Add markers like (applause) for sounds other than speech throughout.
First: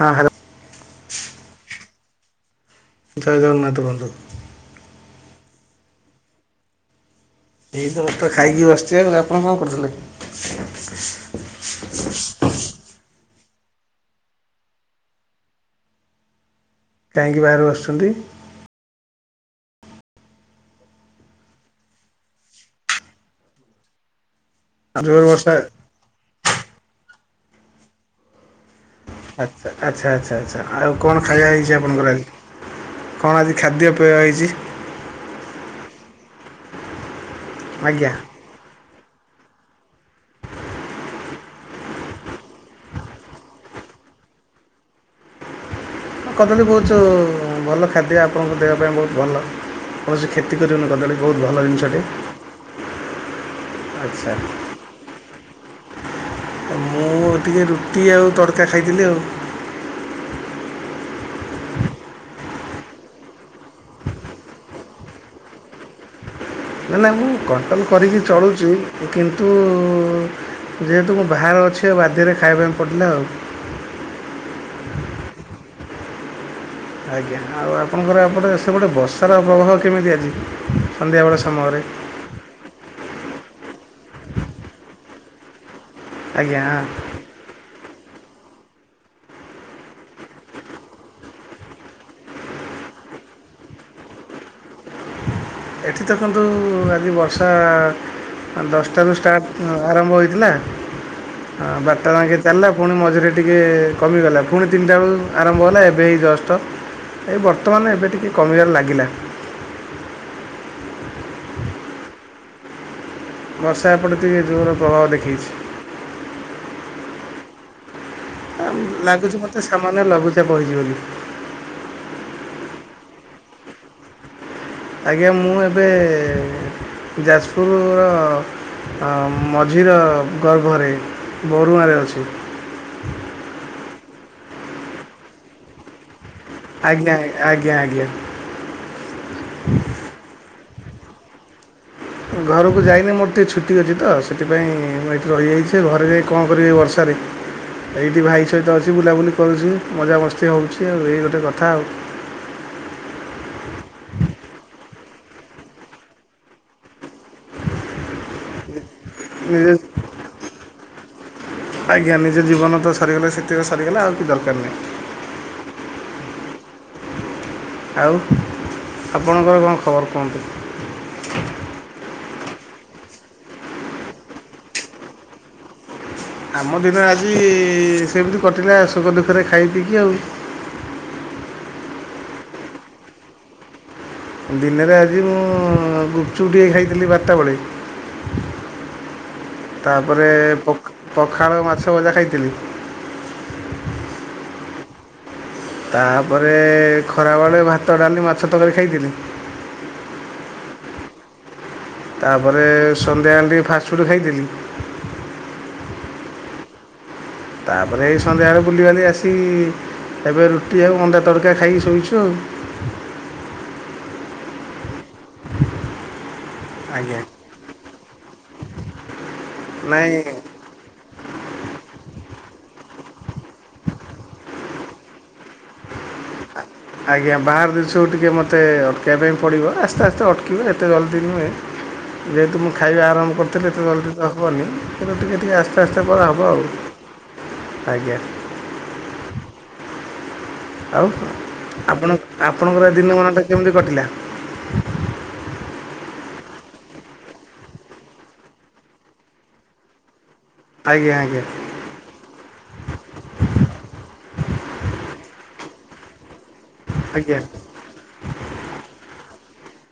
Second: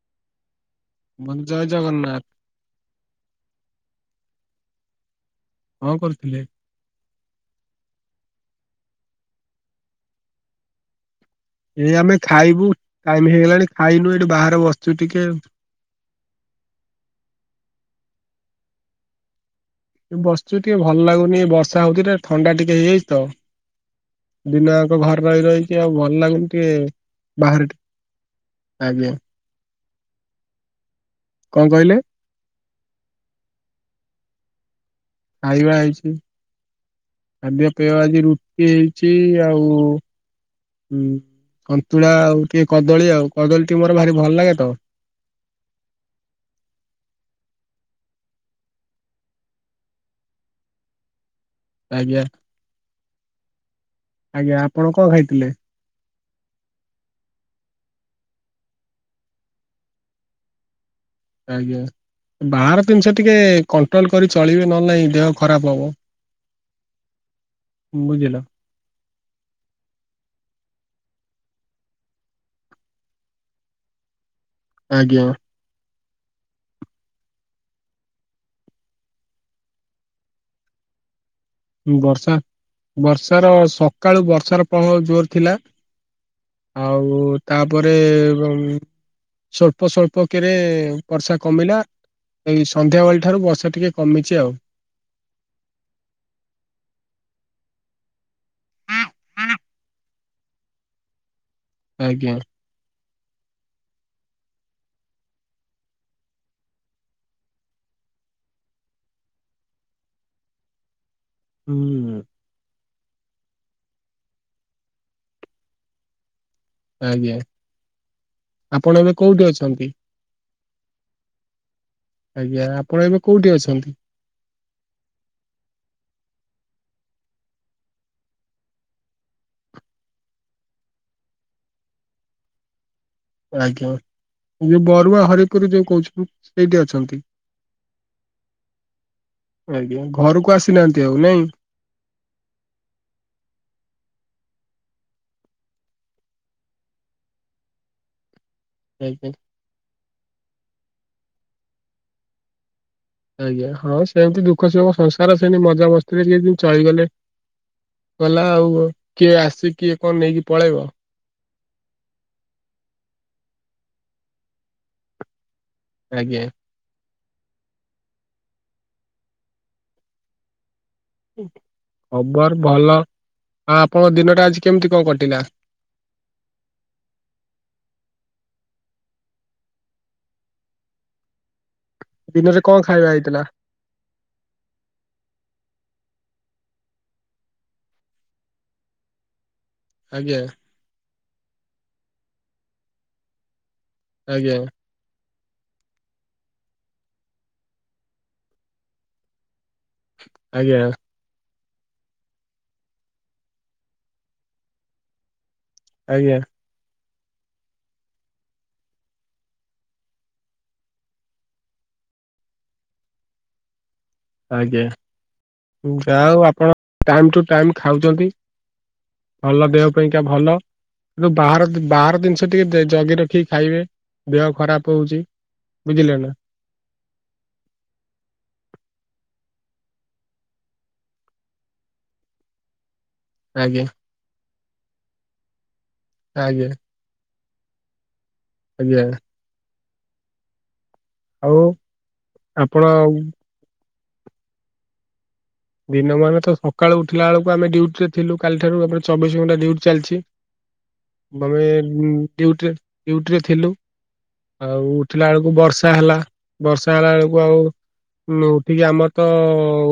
ହଁ ହ୍ୟାଲୋ ମଁ ଜୟ ଜଗନ୍ନାଥ ଜୟ ଜଗନ୍ନାଥ ବନ୍ଧୁ କଣ କରୁଥିଲେ? ଏଇ ତ ଖାଇକି ଆଇକୀ ବସିଛି, ଆପଣ କଣ କରୁଥିଲେ? ଏଇ ଆମେ ଖାଇବୁ ଟାଇମ ହେଇଗଲାଣି ଖାଇନୁ ଏଇଠି ବାହାରେ ବସିଛୁ ଟିକେ କାହିଁକି ବାହାରେ ବସୁଛନ୍ତି ବସୁଚୁ ଟିକେ ଭଲ ଲାଗୁନି ବର୍ଷା ହଉଛି ଟ ଥଣ୍ଡା ଟିକେ ହେଇଯାଇଛି ତ ଦିନ ଆକ ଘରେ ଜୋର ରହି ବର୍ଷା ରହିକି ଆଉ ଭଲ ଲାଗନି ଟିକେ ବାହାର ଆଜ୍ଞା ଆଚ୍ଛା ଆଚ୍ଛା ଆଚ୍ଛା ଆଚ୍ଛା ଆଉ କଣ ଖାଇବା ହେଇଛି ଆପଣଙ୍କର ଆଜି କଣ ଆଜି ଖାଦ୍ୟ ପେୟ ହେଇଛି ଖାଇବା ହେଇଛି ଖାଦ୍ୟ ପେୟ ଆଜ୍ଞା ଆଜି ରୁଟି ହେଇଛି ଆଉ ହୁଁ ସନ୍ତୁଳା ଆଉ ଟିକେ କଦଳୀ ଆଉ କଦଳୀ ଟିକେ ମୋର ଭାରି ଭଲ ଲାଗେ ତ କଦଳୀ ବହୁତ ଭଲ ଖାଦ୍ୟ ଆପଣଙ୍କୁ ଦେହ ପାଇଁ ବହୁତ ଭଲ କୌଣସି କ୍ଷତି କରିବ ନି ବହୁତ ଭଲ ଜିନିଷ ଆଜ୍ଞା ଆଚ୍ଛା ଆଜ୍ଞା ଆପଣ କଣ ଖାଇଥିଲେ? ମୁଁ ଟିକେ ରୁଟି ଆଉ ତଡକା ଖାଇଥିଲି ଆଉ ଆଜ୍ଞା ବାହାର ଜିନିଷ ଟିକେ କଣ୍ଟ୍ରୋଲ କରି ଚଳିବେ ନହେଲେ ନାଇଁ ଦେହ ଖରାପ ହବ ନା ନା ମୁଁ କଣ୍ଟ୍ରୋଲ କରିକି ବୁଝିଲ। ଚଳୁଛି କିନ୍ତୁ ଯେହେତୁ ମୁଁ ବାହାରେ ଅଛି ଆଉ ବାଧ୍ୟରେ ଖାଇବା ପାଇଁ ପଡ଼ିଲା ଆଉ ଆଜ୍ଞା ଆଜ୍ଞା ଆଉ ଆପଣଙ୍କର ଏପଟେ ସେପଟେ ବର୍ଷାର ପ୍ରବାହ କେମିତି ଆଜି ସନ୍ଧ୍ୟାବେଳ ସମୟରେ ବର୍ଷା ବର୍ଷାର ସକାଳୁ ବର୍ଷାର ପ୍ରଭାବ ଜୋର ଥିଲା ଆଜ୍ଞା ଆଉ ତାପରେ ସଵଳ୍ପ ସଵଳ୍ପ କିରେ ବର୍ଷା କମିଲା ଏଇ ସନ୍ଧ୍ୟାବେଳ ଠାରୁ ବର୍ଷା ଟିକେ କମିଛି ଆଉ ଏଠି ଦେଖନ୍ତୁ ଆଜି ବର୍ଷା ଦଶଟାରୁୁ ଷ୍ଟାର୍ଟ ଆରମ୍ଭ ହେଇଥିଲା ବାରଟା ଆଜ୍ଞା ଲେ ଚାଲିଲା ପୁଣି ମଝିରେ ଟିକିଏ କମିଗଲା ପୁଣି ତିନିଟା ବେଳୁ ଆରମ୍ଭ ହେଲା ଏବେ ହେଇ ଜଷ୍ଟ ଏଇ ବର୍ତ୍ତମାନ ଏବେ ଟିକେ କମିବାରେ ଲାଗିଲା ହୁଁ। ବର୍ଷା ଏପଟେ ଟିକେ ଜରର ପ୍ରଭାବ ଦେଖାଇଛି। ଆଜ୍ଞା। ଆପଣ ଏବେ ଲାଗୁଛି କୋଉଠି ମତେ ଅଛନ୍ତି? ସାମାନ୍ୟ ଲଘୁଚାପ ହେଇଛି ବୋଲି। ଆଜ୍ଞା ଆପଣ ଏବେ କୋଉଠି ଅଛନ୍ତି? ଆଜ୍ଞା ମୁଁ ଏବେ ଯାଜପୁରର ମଝିର ଗର୍ଭରେ ବରୁଆଁରେ ଅଛି। ଆଜ୍ଞା ଯୋଉ ବରୁଆ ହରିପୁର ଯୋଉ (unintelligible) ସେଇଠି ଆଜ୍ଞା ଅଛନ୍ତି। ଆଜ୍ଞା ଆଜ୍ଞା ଆଜ୍ଞା ଘରକୁ ଆସିନାହାନ୍ତି ଆଉ ନାଇଁ? ଘରୁକୁ ଯାଇନି ମୋର ଟିକେ ଛୁଟି ଅଛି ତ ସେଥିପାଇଁ ମୁଁ ଏଠି ରହିଯାଇଚି ଘରେ ଯାଇଁ କଣ କରିବି ବର୍ଷା ରେ। ଏଇଠି ଭାଇ ସହିତ ଅଛି ଆଜ୍ଞା ବୁଲାବୁଲି କରୁଛି ମଜାମସ୍ତି ହଉଚି ଆଉ ଏଇ ଗୋଟେ କଥା ଆଉ। ଆଜ୍ଞା ହଁ ସେମିତି ଦୁଃଖ ସୁଖ ସଂସାର ସେମିତି ମଜାମସ୍ତିରେ କି ଦିନ ଚଳିଗଲେ ଗଲା ଆଉ କିଏ (unintelligible) ନିଜେ କିଏ କଣ ନେଇକି ପଳେଇଵ। ଆଜ୍ଞା ନିଜ ଜୀବନ ତ ସରିଗଲା ସେଥିକ ସାରଗଲା ଆଉ କିଛି ଦରକାର ନାହିଁ। ଆଜ୍ଞା। ଆଉ ଆପଣଙ୍କର କଣ ଖବର କୁହନ୍ତୁ? ଖବର ଭଲ, ଆ ଆପଣଙ୍କ ଦିନଟା ଆଜି କେମିତି କଣ କଟିଲା? ଆମ ଦିନ ଆଜି ସେମିତି କଟିଲା ଶଖ ଦୁଃଖରେ ଖାଇ ପିଇକି ଆଉ। ଦିନରେ କଣ ଖାଇବା ହେଇଥିଲା? ଦିନରେ ଆଜି ମୁଁ ଗୁପଚୁପ୍ ଟିକେ ଖାଇଥିଲି ବାରଟା ବେଳେ ତାପରେ ଆଜ୍ଞା (unintelligible) ପଖାଳ ମାଛ ଭଜା ଖାଇଥିଲି ଆଜ୍ଞା। ତାପରେ ଖରାବେଳେ ଭାତ, ଡାଲି, ମାଛ, ତରକାରୀ ଖାଇଥିଲି। ଆଜ୍ଞା। ତାପରେ ସନ୍ଧ୍ୟା ବେଳେ ଟିକେ (unintelligible) ଫାଷ୍ଟଫୁଡ଼୍ ଖାଇଦେଲି। ଆଜ୍ଞା। ତାପରେ ସନ୍ଧ୍ୟାବେଳେ ବୁଲିବାଲି ଆସି ଏବେ ରୁଟି ଆଉ ଅଣ୍ଡା ତଡ଼କା ଖାଇକି ଶୋଇଛୁ ଆଉ। ଆଜ୍ଞା ଯାହା ହଉ ଆପଣ ଆଜ୍ଞା ଟାଇମ୍ ଟୁ ଟାଇମ୍ ଖାଉଚନ୍ତି। ଭଲ ଦେହ ନାଇଁ ପାଇଁକା ଭଲ। କିନ୍ତୁ ବାହାର-ବାହାର ଜିନିଷ ଟିକେ ଜଗି ରଖିକି ଖାଇବେ ଦେହ ଖରାପ ହଉଚି। ବୁଝିଲ ନା। (unintelligible) ଆଜ୍ଞା ବାହାର ଦେଶ କୁ ଟିକିେ ମୋତେ ଅଟକାଇବା ପାଇଁ ପଡ଼ିବ ଆସ୍ତେ-ଆସ୍ତେ ଅଟକିବ ଏତେ ଜଲ୍ଦି ନୁହେଁ ଯେହେତୁ ମୁଁ ଖାଇବା ଆରମ୍ଭ କରୁଥିଲେ ଆଜ୍ଞା ଏତେ ଜଲ୍ଦି ତ ହବନି କିନ୍ତୁ ଟିକେ-ଟିକିେ ଆସ୍ତେ-ଆସ୍ତେ କରାହବ ଆଜ୍ଞା ଆଉ, ଆଜ୍ଞା। ଆଜ୍ଞା। ଆଉ ଆପଣ ଆପଣ ଆପଣଙ୍କର ଦିନ ମନାଟା କେମିତି କଟିଲା? ଦିନ ମାନ ତ ସକାଳୁ ଉଠିଲା ବେଳକୁ ଆମେ ଡ୍ୟୁଟିରେ ଥିଲୁ କାଲି ଠାରୁ ଆମର ଚବିଶି ଘଣ୍ଟା ଡ୍ୟୁଟି ଚାଲିଚି। ଆଜ୍ଞା ଆଜ୍ଞା (unintelligible) ଡ୍ୟୁଟି ଡ୍ୟୁଟିରେ ଥିଲୁ ଆଉ ଉଠିଲା ବେଳକୁ ବର୍ଷା ହେଲା। ବର୍ଷା ହେଲା ଆଜ୍ଞା ବେଳକୁ ଆଉ ଉଠିକି ଆମର ତ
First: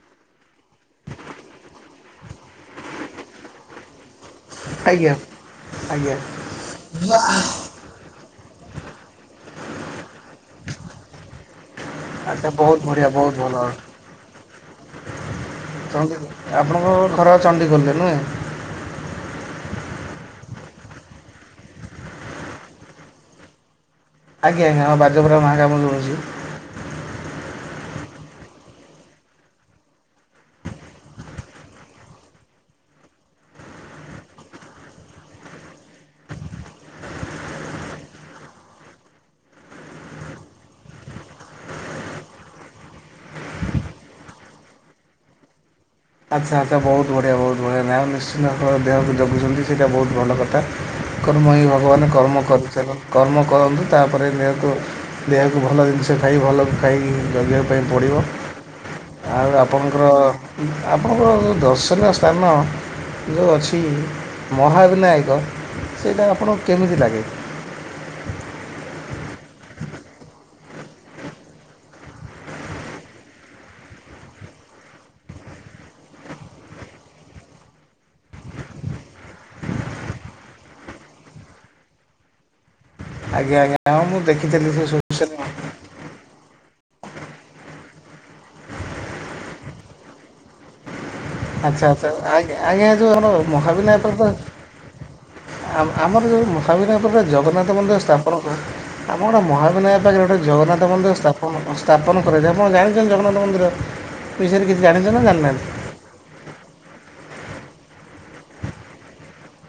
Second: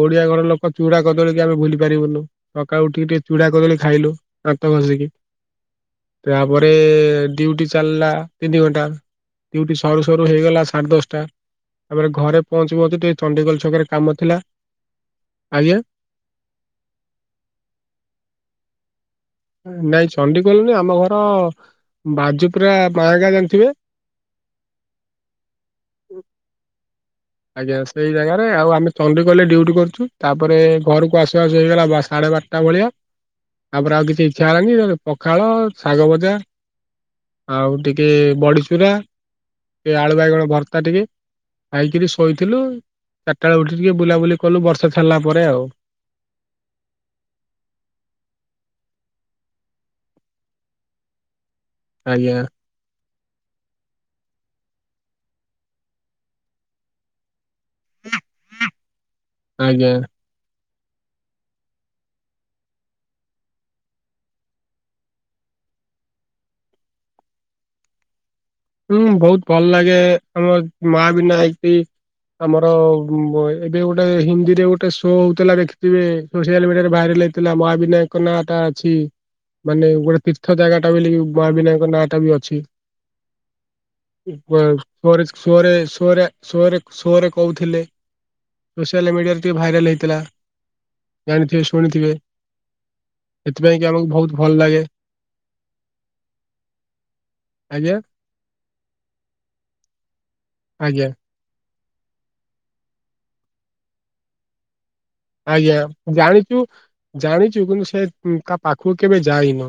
ଓଡିଆ ଘର ଲୋ ଚୁଡାକଦଳୀ କି ଆମେ ଭୁଲି ପାରିବୁନୁ। ସକାଳୁ ଉଠିକି ଟିକେ ଚୁଡା କଦଳୀ ଖାଇଲୁ ଦାନ୍ତ ଆଜ୍ଞା ଘଷିକି। ଆଜ୍ଞା ତାପରେ ଡ୍ୟୁଟି ଚାଲିଲା ତିନି ଘଣ୍ଟା। ଡ୍ୟୁଟି ସରୁ-ସରୁ ହେଇଗଲା ସାଢେ ଦଶଟା ତାପରେ ଘରେ ଆଚ୍ଛା ବହୁତ ପହଞ୍ଚୁ-ପହଞ୍ଚୁ ବଢ଼ିଆ ଟିକେ ବହୁତ ଭଲ। ଚଣ୍ଡୀଖୋଲ୍ ଛକରେ କାମ ଥିଲା (unintelligible) (unintelligible) ଆପଣଙ୍କ ଘର (unintelligible) ନୁହେଁ? ନାଇଁ ଚଣ୍ଡିଖୋଲ୍ ନୁହେଁ ଆମ ଘର ବାଜୁପୁରା ମାହ ଗାଁ ଜାଣିଥିବେ? ଆଜ୍ଞା ଆଜ୍ଞା ଆମ ବାଜ ବରାଳ ମହା କାମ ରହୁଛି। ଆଜ୍ଞା ସେଇ ଜାଗାରେ ଆଉ ଆମେ ଚଣ୍ଡୀଖୋଲ୍ ରେ ଡ୍ୟୁଟି କରୁଛୁ ତାପରେ ଘରକୁ ଆସିବା ଆସ ହେଇଗଲା ବା ସାଢ଼େ ବାରଟା ଟା ଭଳିଆ ତାପରେ ଆଉ କିଛି ଇଚ୍ଛା ହେଲାଣି ପଖାଳ ଶାଗ ବଜା ଆଉ ଟିକେ ବଡିଚୁରା ସେ ଆଳୁ ବାଇଗଣ ଭର୍ତା ଟିକେ ଖାଇକିରି ଶୋ କହିଥିଲୁ ଚାରିଟା ବେଳେ ଉଠି ଟିକେ ବୁଲାବୁଲି କଲୁ ବର୍ଷା ସାରିଲା ପରେ ଆଉ ଆଚ୍ଛା ଆଚ୍ଛା ବହୁତ ବଢ଼ିଆ ବହୁତ ବଢ଼ିଆ ନାଁ ଆଉ ନିଶ୍ଚିନ୍ତ ଆପଣ ଦେହକୁ ଜଗୁଛନ୍ତି ସେଇଟା ବହୁତ ଭଲ କଥା କର୍ମ ହି ଭଗବାନ ଆଜ୍ଞା କର୍ମ କରିଚାଲ କର୍ମ କରନ୍ତୁ ତାପରେ ନିହତ ଦେହକୁ ଭଲ ଜିନିଷ ଖାଇ ଭଲ ଖାଇକି ଜଗେଇିବା ପାଇଁ ପଡ଼ିବ ଆଉ ଆଜ୍ଞା ଆପଣଙ୍କର ଆପଣଙ୍କରଉ ଦର୍ଶନୀୟ ସ୍ଥାନ ଯେଉଁ ଅଛି ମହାବିନାୟକ ସେଇଟା ଆପଣଙ୍କୁ କେମିତି ଲାଗେ? ହୁଁ ବହୁତ ଭଲ ଲାଗେ ଆମ ମହାବିନାଇକି ଆମର ଏବେ ଗୋଟେ ହିନ୍ଦୀରେ ଗୋଟେ ଶୋ ହଉଥିଲା ଦେଖିଥିବେ ସୋସିଆଲ ମିଡିଆରେ ଭାଇରାଲ ହେଇଥିଲା ମହାବିନାୟକଙ୍କ ନାଁଟା ଅଛି ମାନେ ଗୋଟେ ତୀର୍ଥ ଜାଗା ଟା ବଲି ମାବୀନାୟକଙ୍କ ନାଁ ଟା ବି ଅଛି ଆଜ୍ଞ ଆଜ୍ ରେ ସରେ ସରେ ସୋରେ ସୋରେ ଶୋରେ କହୁଥିଲେ ସୋସିଆଲ ମିଡିଆରେ ଟିକେ ଭାଇରାଲ୍ ହେଇଥିଲା ଜାଣିଥିବେ ଆଚ୍ଛା ଆଚ୍ଛା ଶୁଣିଥିବେ ଆ୍ ଆଜ୍ଞା ଯଉ ସେଥିପାଇଁ କି ଆମକୁ ମହାବିନୟକପଦ ବହୁତ ଭଲ ଲାଗେ ଆ ଆମର ଯୋଉ ମହାବିନାୟ ପାଖରେ ଜଗନ୍ନାଥ ଆଜ୍ଞା ମନ୍ଦିର ସ୍ଥାପନ କଣ କୁ ଆମ ଗୋଟେ ମହାବିିନୟ ପାଖରେ ଗୋଟେ ଜଗନ୍ନାଥ ଆଜ୍ଞା ମନ୍ଦିର ସ୍ଥାପ ଣ ସ୍ଥାପନ କରା ଯାଏ ଆପଣ ଜାଣିଛନ୍ତି ଜଗନ୍ନାଥ ମନ୍ଦିର ବିଷୟରେ କିଛି ଜାଣିଛନ୍ତି ନା ଜା ଆଜ୍ଞା ଜାଣିଛୁ ଜାଣିଛୁ କିନ୍ତୁ ସେ ତା ପାଖକୁ କେବେ ଯାାଇନ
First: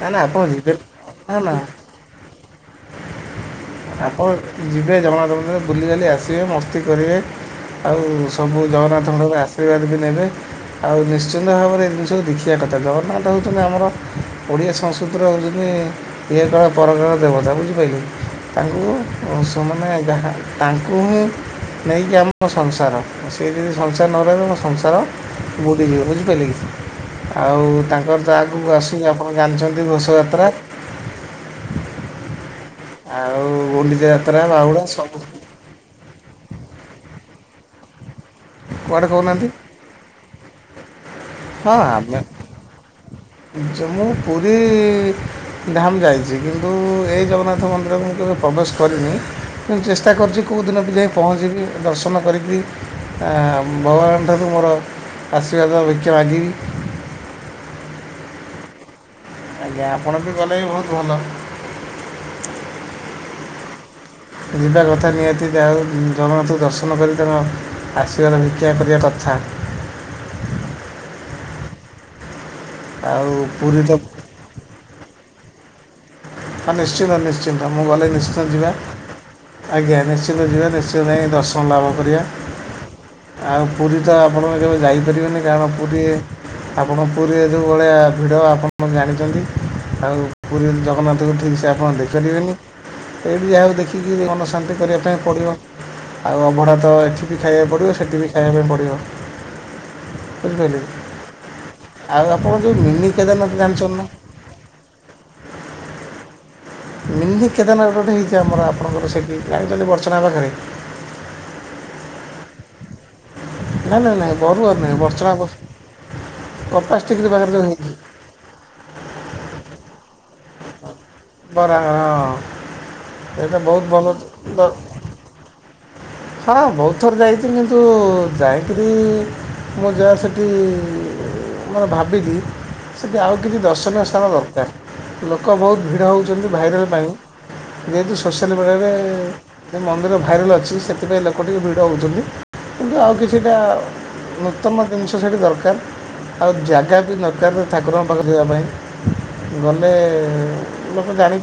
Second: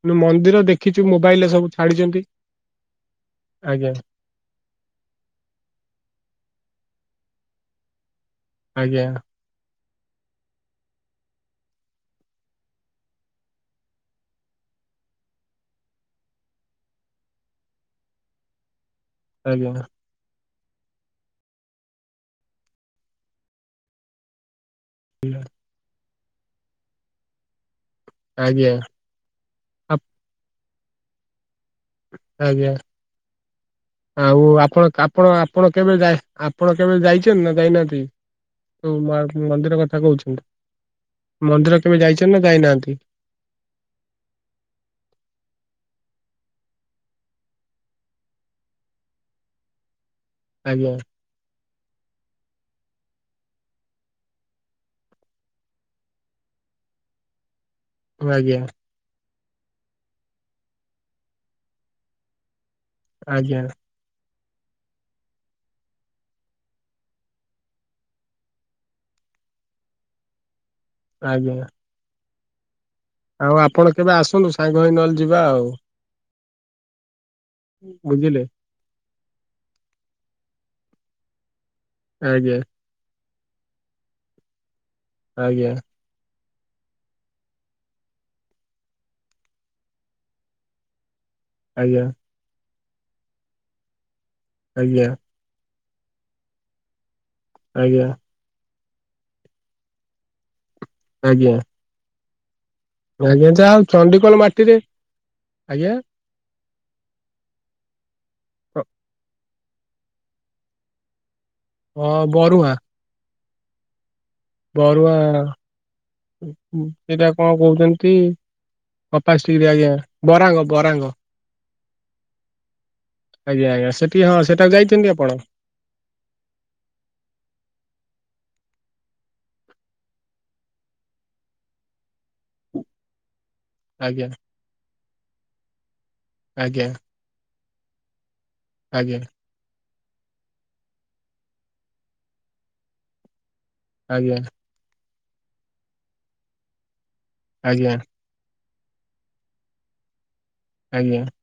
ନା ନା ଆପଣ ମନ୍ଦିର ଯିବେ ଦେଖିଛୁ ନା ମୋବାଇଲରେ ନା ସବୁ ଛାଡିଛନ୍ତି ଆଜ୍ଞା ଆପଣ ଯିବେ ଜଗନ୍ନାଥ ମନ୍ଦିର ବୁଲି ଜାଲି ଆସିବେ ମସ୍ତି କରିବେ ଆଉ ସବୁ ଆଜ୍ଞା ଜଗନ୍ନାଥଙ୍କର ଆସ ଆଶୀର୍ବାଦ ବି ନେବେ ଆଉ ନିଶ୍ଚିନ୍ତ ଭାବରେ ଏ ଜିନିଷକୁ ଦେଖିବା କଥା ଜଗନ୍ନାଥ ହେଉଛନ୍ତି ଆମର ଓଡ଼ିଆ ସଂସ୍କୃତିର ହେଉ ଯେମିତୀ ଇହ କାଳ ପରକାଳ ର ଦେବତା ବୁଝିପାରିଲେ ତାଙ୍କୁ ଆଜ୍ଞା ଓସମମାନ ଯାହା ତାଙ୍କୁ ହିଁ ନେଇକି ଆମ ସଂସାର ସିଏ ଯଦି ସଂସାର ନ ରହିବେ ମୋ ସଂସାର ସେ ବୁଡ଼ିଯିବ ବୁଝିପାରିଲ କି ଆଉ ତାଙ୍କର ତ ଆଜ୍ଞା ଆଗକୁ ଆସିକି ଆପଣ ଜାଣିଛନ୍ତି ଘୋଷ ଯାତ୍ରା ଆଜ୍ଞା ଆଉ ଓଡିଚା ଆଉ ଯାତ୍ରା ଆପଣ ବାହୁଡା ଆପଣ ସବୁ ଆପଣ କେବେ ଯାଇ ଆପଣ କେବେ ଯାଇଛନ୍ତି ନା ଯାଇନାହାନ୍ତି? କୁଆଡ଼େ ମା କହୁନାହାନ୍ତି ମନ୍ଦିର କଥା କହୁଛନ୍ତି ମନ୍ଦିର କେବେ ଯାଇଛ ନା ଯାଇନାହାନ୍ତି? ଜମ୍ମୁ ପୁରୀ ଧାମ୍ ଯାଇଛି କିନ୍ତୁ ଏଇ ଜଗନ୍ନାଥ ମନ୍ଦିର କୁ ମୁଁ କେବେ ପ୍ରବେଶ କରିନି ମୁ ଚେଷ୍ଟା କରୁଛି କଉଦିନ ଆଜ୍ଞା ପିଲେ ପହଞ୍ଚିକି ଦର୍ଶନ କରିକିରି ଆ - ଭଗବାନ ଠାରୁ ମୋର ଆଶୀର୍ବାଦ ତବାଜିିବି ବ ଆଜ୍ଞା ଆଜ୍ଞା ଆପଣ ବି ଗଲେ ବି ବହୁତ ଭଲ ଆଜ୍ଞା ଯିବା କଥା ନିହାତିଉ ଜଗନ୍ନାଥଙ୍କୁ ଦର୍ଶନ କରି ତାଙ୍କ ଆଶୀର୍ବାଦ ଭିକ୍ଷା କରିବା କଥା ଆଜ୍ଞା ଆଉ ପୁରୀ ଆପଣ ତ କେବେ ଆସନ୍ତୁ ସାଙ୍ଗ ହେଇ ନହଲେ ଯିବା ଆଉ ହଁ ନିଶ୍ଚିନ୍ତ ନିଶ୍ଚିନ୍ତ ମୁଁ ଗଲେ ବୁଝିଲେ ନିଶ୍ଚିନ୍ତ ଯିବା ଆଜ୍ଞା ନିଶ୍ଚନ୍ତ ଯିବା ନିଶ୍ଚନ୍ତ ଯାଇ ଦର୍ଶନ ଲାଭ କରିବା ଆଜ୍ଞା ଆଉ ପୁରୀ ତ ଆପଣ କେବେ ଯାଇପାରିବେନି କାରଣ ଆଜ୍ଞା। ପୁରୀ ଆପଣ ପୁରୀରେ ଯୋଉ ଭଳିଆ ଭିଡ ଆପଣ ଜାଣିଛନ୍ତି ଆଉ ପୁରୀ ଜଗନ୍ନାଥଙ୍କୁ ଠିକସେ ଆପଣ ଆଜ୍ଞା ଦେଇପାରିବେନି ଏଇଠି ଯାହାକୁ ଦେଖିକି ମନ ଶାନ୍ତି କରିବା ଆଜ୍ଞା ପାଇଁ ପଡ଼ିବ ଆଉ ଅଭଢା ତ ଏଠି ବି ଖାଇବାକୁ ପଡିବ ଆଜ୍ଞା ସେଠି ବି ଏବେ ପଢ଼ିବ ବଝି ପରିଲେ କି ଆଜ୍ଞା ଆଉ ଆପଣ ଯୋଉ ଆଜ୍ଞା ଯାହା ଚଣ୍ଡିକୋଲ ମାଟିରେ ଆଜ୍ଞା ମିନ କେଦରନାଥ ହେଇଛି ଆମର ଆପଣଙ୍କର ସେଠି ଲାଗୁଛନ୍ତି ବର୍ଚ୍ଚନା ପାଖରେ ହଁ ବରୁଆଁ ନାଇଁ ନାଇଁ ନାଇଁ ବରୁଆାର ନାଇଁ ବର୍ଷନା ସେଟା କଣ ହେଇଛି କହୁଛନ୍ତି ପପାଶ ଡିଗ୍ରୀ ଆଜ୍ଞା ବରାଙ୍ଗ ବରାଙ୍ଗ ବରା ହଁ ସେଇଟା ଆଜ୍ଞା ବହୁତ ଆଜ୍ଞା ସେଠି ହଁ ଭଲ ସେଠାକୁ ଯାଇଛନ୍ତି ଆପଣ ହଁ ବହୁତ ଥର ଯାଇଛି କିନ୍ତୁ ଯାଇକରି ମୁଁ ଯାହା ସେଠି ମାନେ ଭାବଛିି ସେଠି ଆଉ କିଛି ଦଶ ଆଜ୍ଞା ସ୍ଥାନ ଦରକାର ଲୋକ ବହୁତ ଭିଡ ହେଉଛନ୍ତି ଭାଇରାଲ ଆଜ୍ଞା ପାଇଁ ସୋସିଆଲ୍ ମିଡ଼ିଆରେ ଆଜ୍ଞା ସେ ମନ୍ଦିର ଭାଇରାଲ୍ ଅଛି ଅଛି ସେଥିପାଇଁ ଲୋକ ଟିକେ ଭିଡ଼ ହେଉଛନ୍ତି କିନ୍ତୁ ଆଉ କିଛିଟା ଆଜ୍ଞା ଉତ୍ତମ ଜିନିଷ ସେଠି ଦରକାର ଆଉ ଜାଗା ବି ଦରକାର ଆଜ୍ଞା ଠାକୁରଙ୍କ ପାଖରେ ଯିବା ପାଇଁ ଗଲେ ଲୋକ ଆଜ୍ଞା ଜାଣି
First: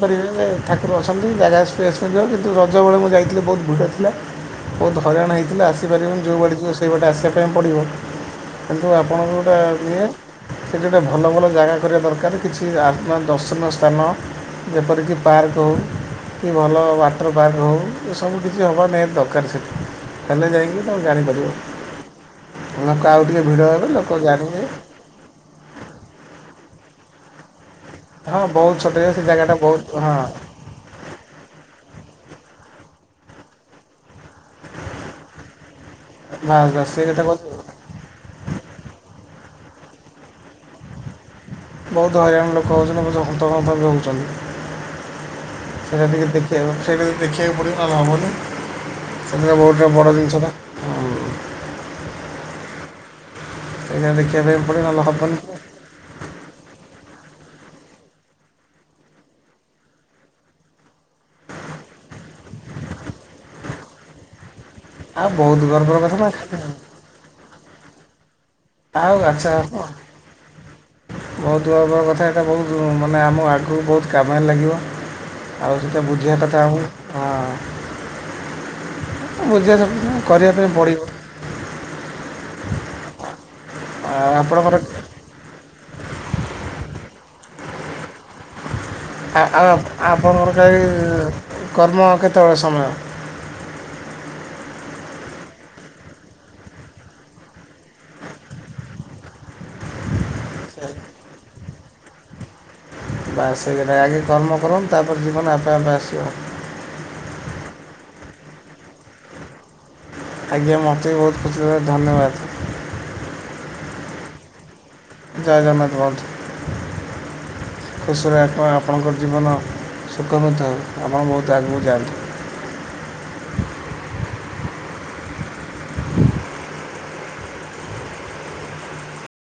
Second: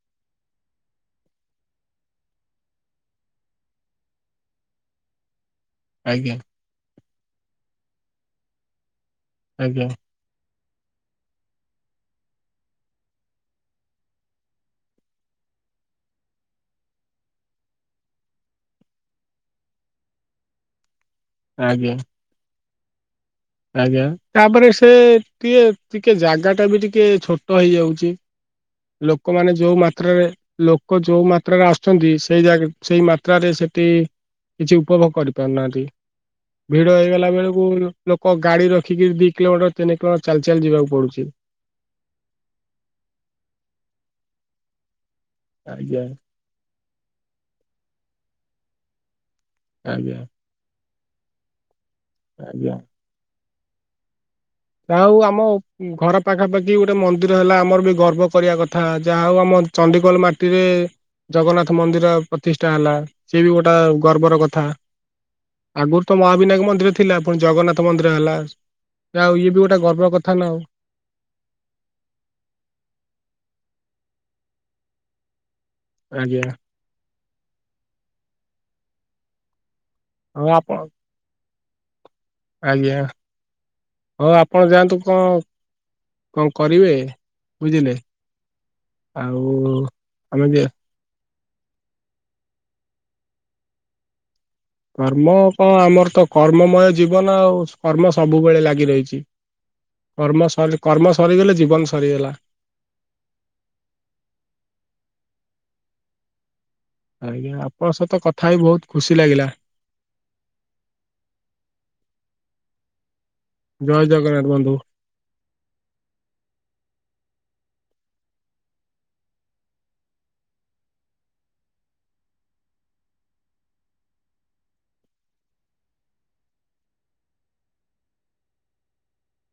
ଠାକୁର ଅଛନ୍ତି ଜାଗା ସ୍ପେସ୍ଯିବ କିନ୍ତୁ ରଜ ବେଳେ ମୁଁ ଯାଇଥିଲି ବହୁତ ଭିଡ଼ ଥିଲା ଥିଲା ବହୁତ ହଇରାଣ ହେଇଥିଲା ଆସିପାରିବନି ଆଜ୍ଞା ଯୋଉ ବାଟେ ସେଇପଟେ ଆସିବା ପାଇଁ ପଡ଼ିବ କିନ୍ତୁ ଆପଣ ଯେଉଁଟା ଆଜ୍ଞା ଆଜ୍ଞା ଇଏ ସେଇଠି ଗୋଟେ ଭଲ ଭଲ ଜାଗା କରିବା ଦରକାର କିଛି ଆ ଦର୍ଶନୀୟ ସ୍ଥାନ ଯେପରିକି ପାର୍କ ହଉ କି ଭଲ ୱାଟର ପାର୍କ ହଉ ଏ ସବୁ କିଛି ହେବା ନାଇ ଦରକାର ସେଠି ହେଲେ ଯାଇକି ତମେ ଜାଣିପାରିବ ଆଜ୍ଞା ଆ ଲୋକେ ଆଉ ଟିକେ ଭିଡ ଆଜ୍ଞା ତାପରେ ସେ ଟିକେ ଟିକେ ଜାଗା ଟା ବି ଟିକେ ଛୋଟ ହେଇଯାଉଛି ହଁ ବହୁତ ଛୋଟାଗ ସେ ଲୋକମାନେ ଜାଗାଟା ଯୋଉ ବହୁତ ମାତ୍ରାରେ ହଁ ଲୋକ ଯୋଉ ମାତ୍ରାରେ ଆସୁଛନ୍ତି ସେଇ ସେଇ ମାତ୍ରାରେ ସେଠି କିଛି ଉପଭୋଗ କରିପାରୁନାହାନ୍ତି ବାସ୍ ବାସ୍ ଭିଡ ସେଇ କଥା ହେଇଗଲା କହୁଛି ବେଳକୁ ଲୋକ ଗାଡି ରଖିକି ଦି କିଲୋମିଟର ତିନ କିଲୋମିଟର ଚାଲି ଚାଲି ଯିବାକୁ ପଡୁଛି ବହୁତ ହଇରାଣ ଲୋକ ହଉଛନ୍ତି ବହୁ ହନ୍ତତା ବି ହଉଛନ୍ତି ଆଜ୍ଞା ସେଟା ଟିକେ ସେ ସେଇଟା ଦେଖିବାକୁ ପଡ଼ିବ ଆେଲେ ହେବନି ସେମ ବହୁତ ବଡ଼ ଆଜ୍ଞା ଜିନିଷଟା ଆଜ୍ଞା ଏଇା ଦେଖିବା ପଡ଼ିବ ଯ ନହେଲେ ହଉ ହେବନି ଆମ ଘର ପାଖାପାଖି ଗୋଟେ ମନ୍ଦିର ହେଲା, ଆମର ବି ଗର୍ବ କରିବା କଥା, ଯାହା ହଉ, ଆମ ଚଣ୍ଡିଖୋଲ ମାଟିରେ ଜଗନ୍ନାଥ ମନ୍ଦିର ପ୍ରତିଷ୍ଠା ହେଲା, ସେ ବି ଗୋଟା ଗର୍ବର କଥା। ଆଉ ବହୁତ ଗର୍ବର ଆଗରୁ କଥା ତ ନା ମହାବିନାୟକ ମନ୍ଦିର ଥିଲା, ପୁଣି ଜଗନ୍ନାଥ ମନ୍ଦିର ହେଲା ଆ ଆଉ ଆଚ୍ଛା ଆପ ବହୁତ ଗର୍ବର କଥା, ଏଟା ବହୁତ ମାନେ ଆମ ଆଗକୁ ବହୁତ କାମରେ ଲାଗିବ। ଆଉ ସେଟା ବୁଝିବା ଆଜ୍ଞା କଥା ଆଉ, ହଁ, ବୁଝିବା କଥା ନା ହଉ କରିବା ପାଇଁ ଆପଣ ପଡ଼ିବ। ଆଜ୍ଞା, ଆଉ ହଁ ଆପଣ ଆପଣଙ୍କର ଯାଆନ୍ତୁ କଣ କଣ କରିବେ, ବୁଝିଲେ? ଆ ଆଉ ଆମେ ଆପଣଙ୍କର ଯେ କାହି କର୍ମ କେତେବେଳେ ସମୟ? କର୍ମ କଣ, ଆମର ତ କର୍ମମୟ ଜୀବନ, ଆଉ କର୍ମ ସବୁବେଳେ ଲାଗି ରହିଛି। କର୍ମ ସରି, କର୍ମ ସରିଗଲେ ଜୀବନ ସରିଗଲା। ବାସ ସେଇ କଥା, ଆଗେ କର୍ମ କରନ୍ତୁ, ତାପରେ ଜୀବନ ଆପେ ଆପେ ଆସିବ। ଆଜ୍ଞା, ଆପଣଙ୍କ ସହିତ କଥା ହଇ ବହୁତ ଖୁସି ଲାଗିଲା। ଆଜ୍ଞା, ମୋତେ ବି ବହୁତ ଖୁସିରେ, ଧନ୍ୟବାଦ। ଜୟ ଜଗନ୍ନାଥ, ବନ୍ଧୁ। ଜୟ ଜଗନ୍ନାଥ, ବନ୍ଧୁ। ଖୁସିରେ, ଆପଣ ଆପଣଙ୍କର ଜୀବନ ସୁଖ ନଥାଉ, ଆପଣ ବହୁତ ଆଗକୁ ଯାଆନ୍ତୁ। (unintelligible)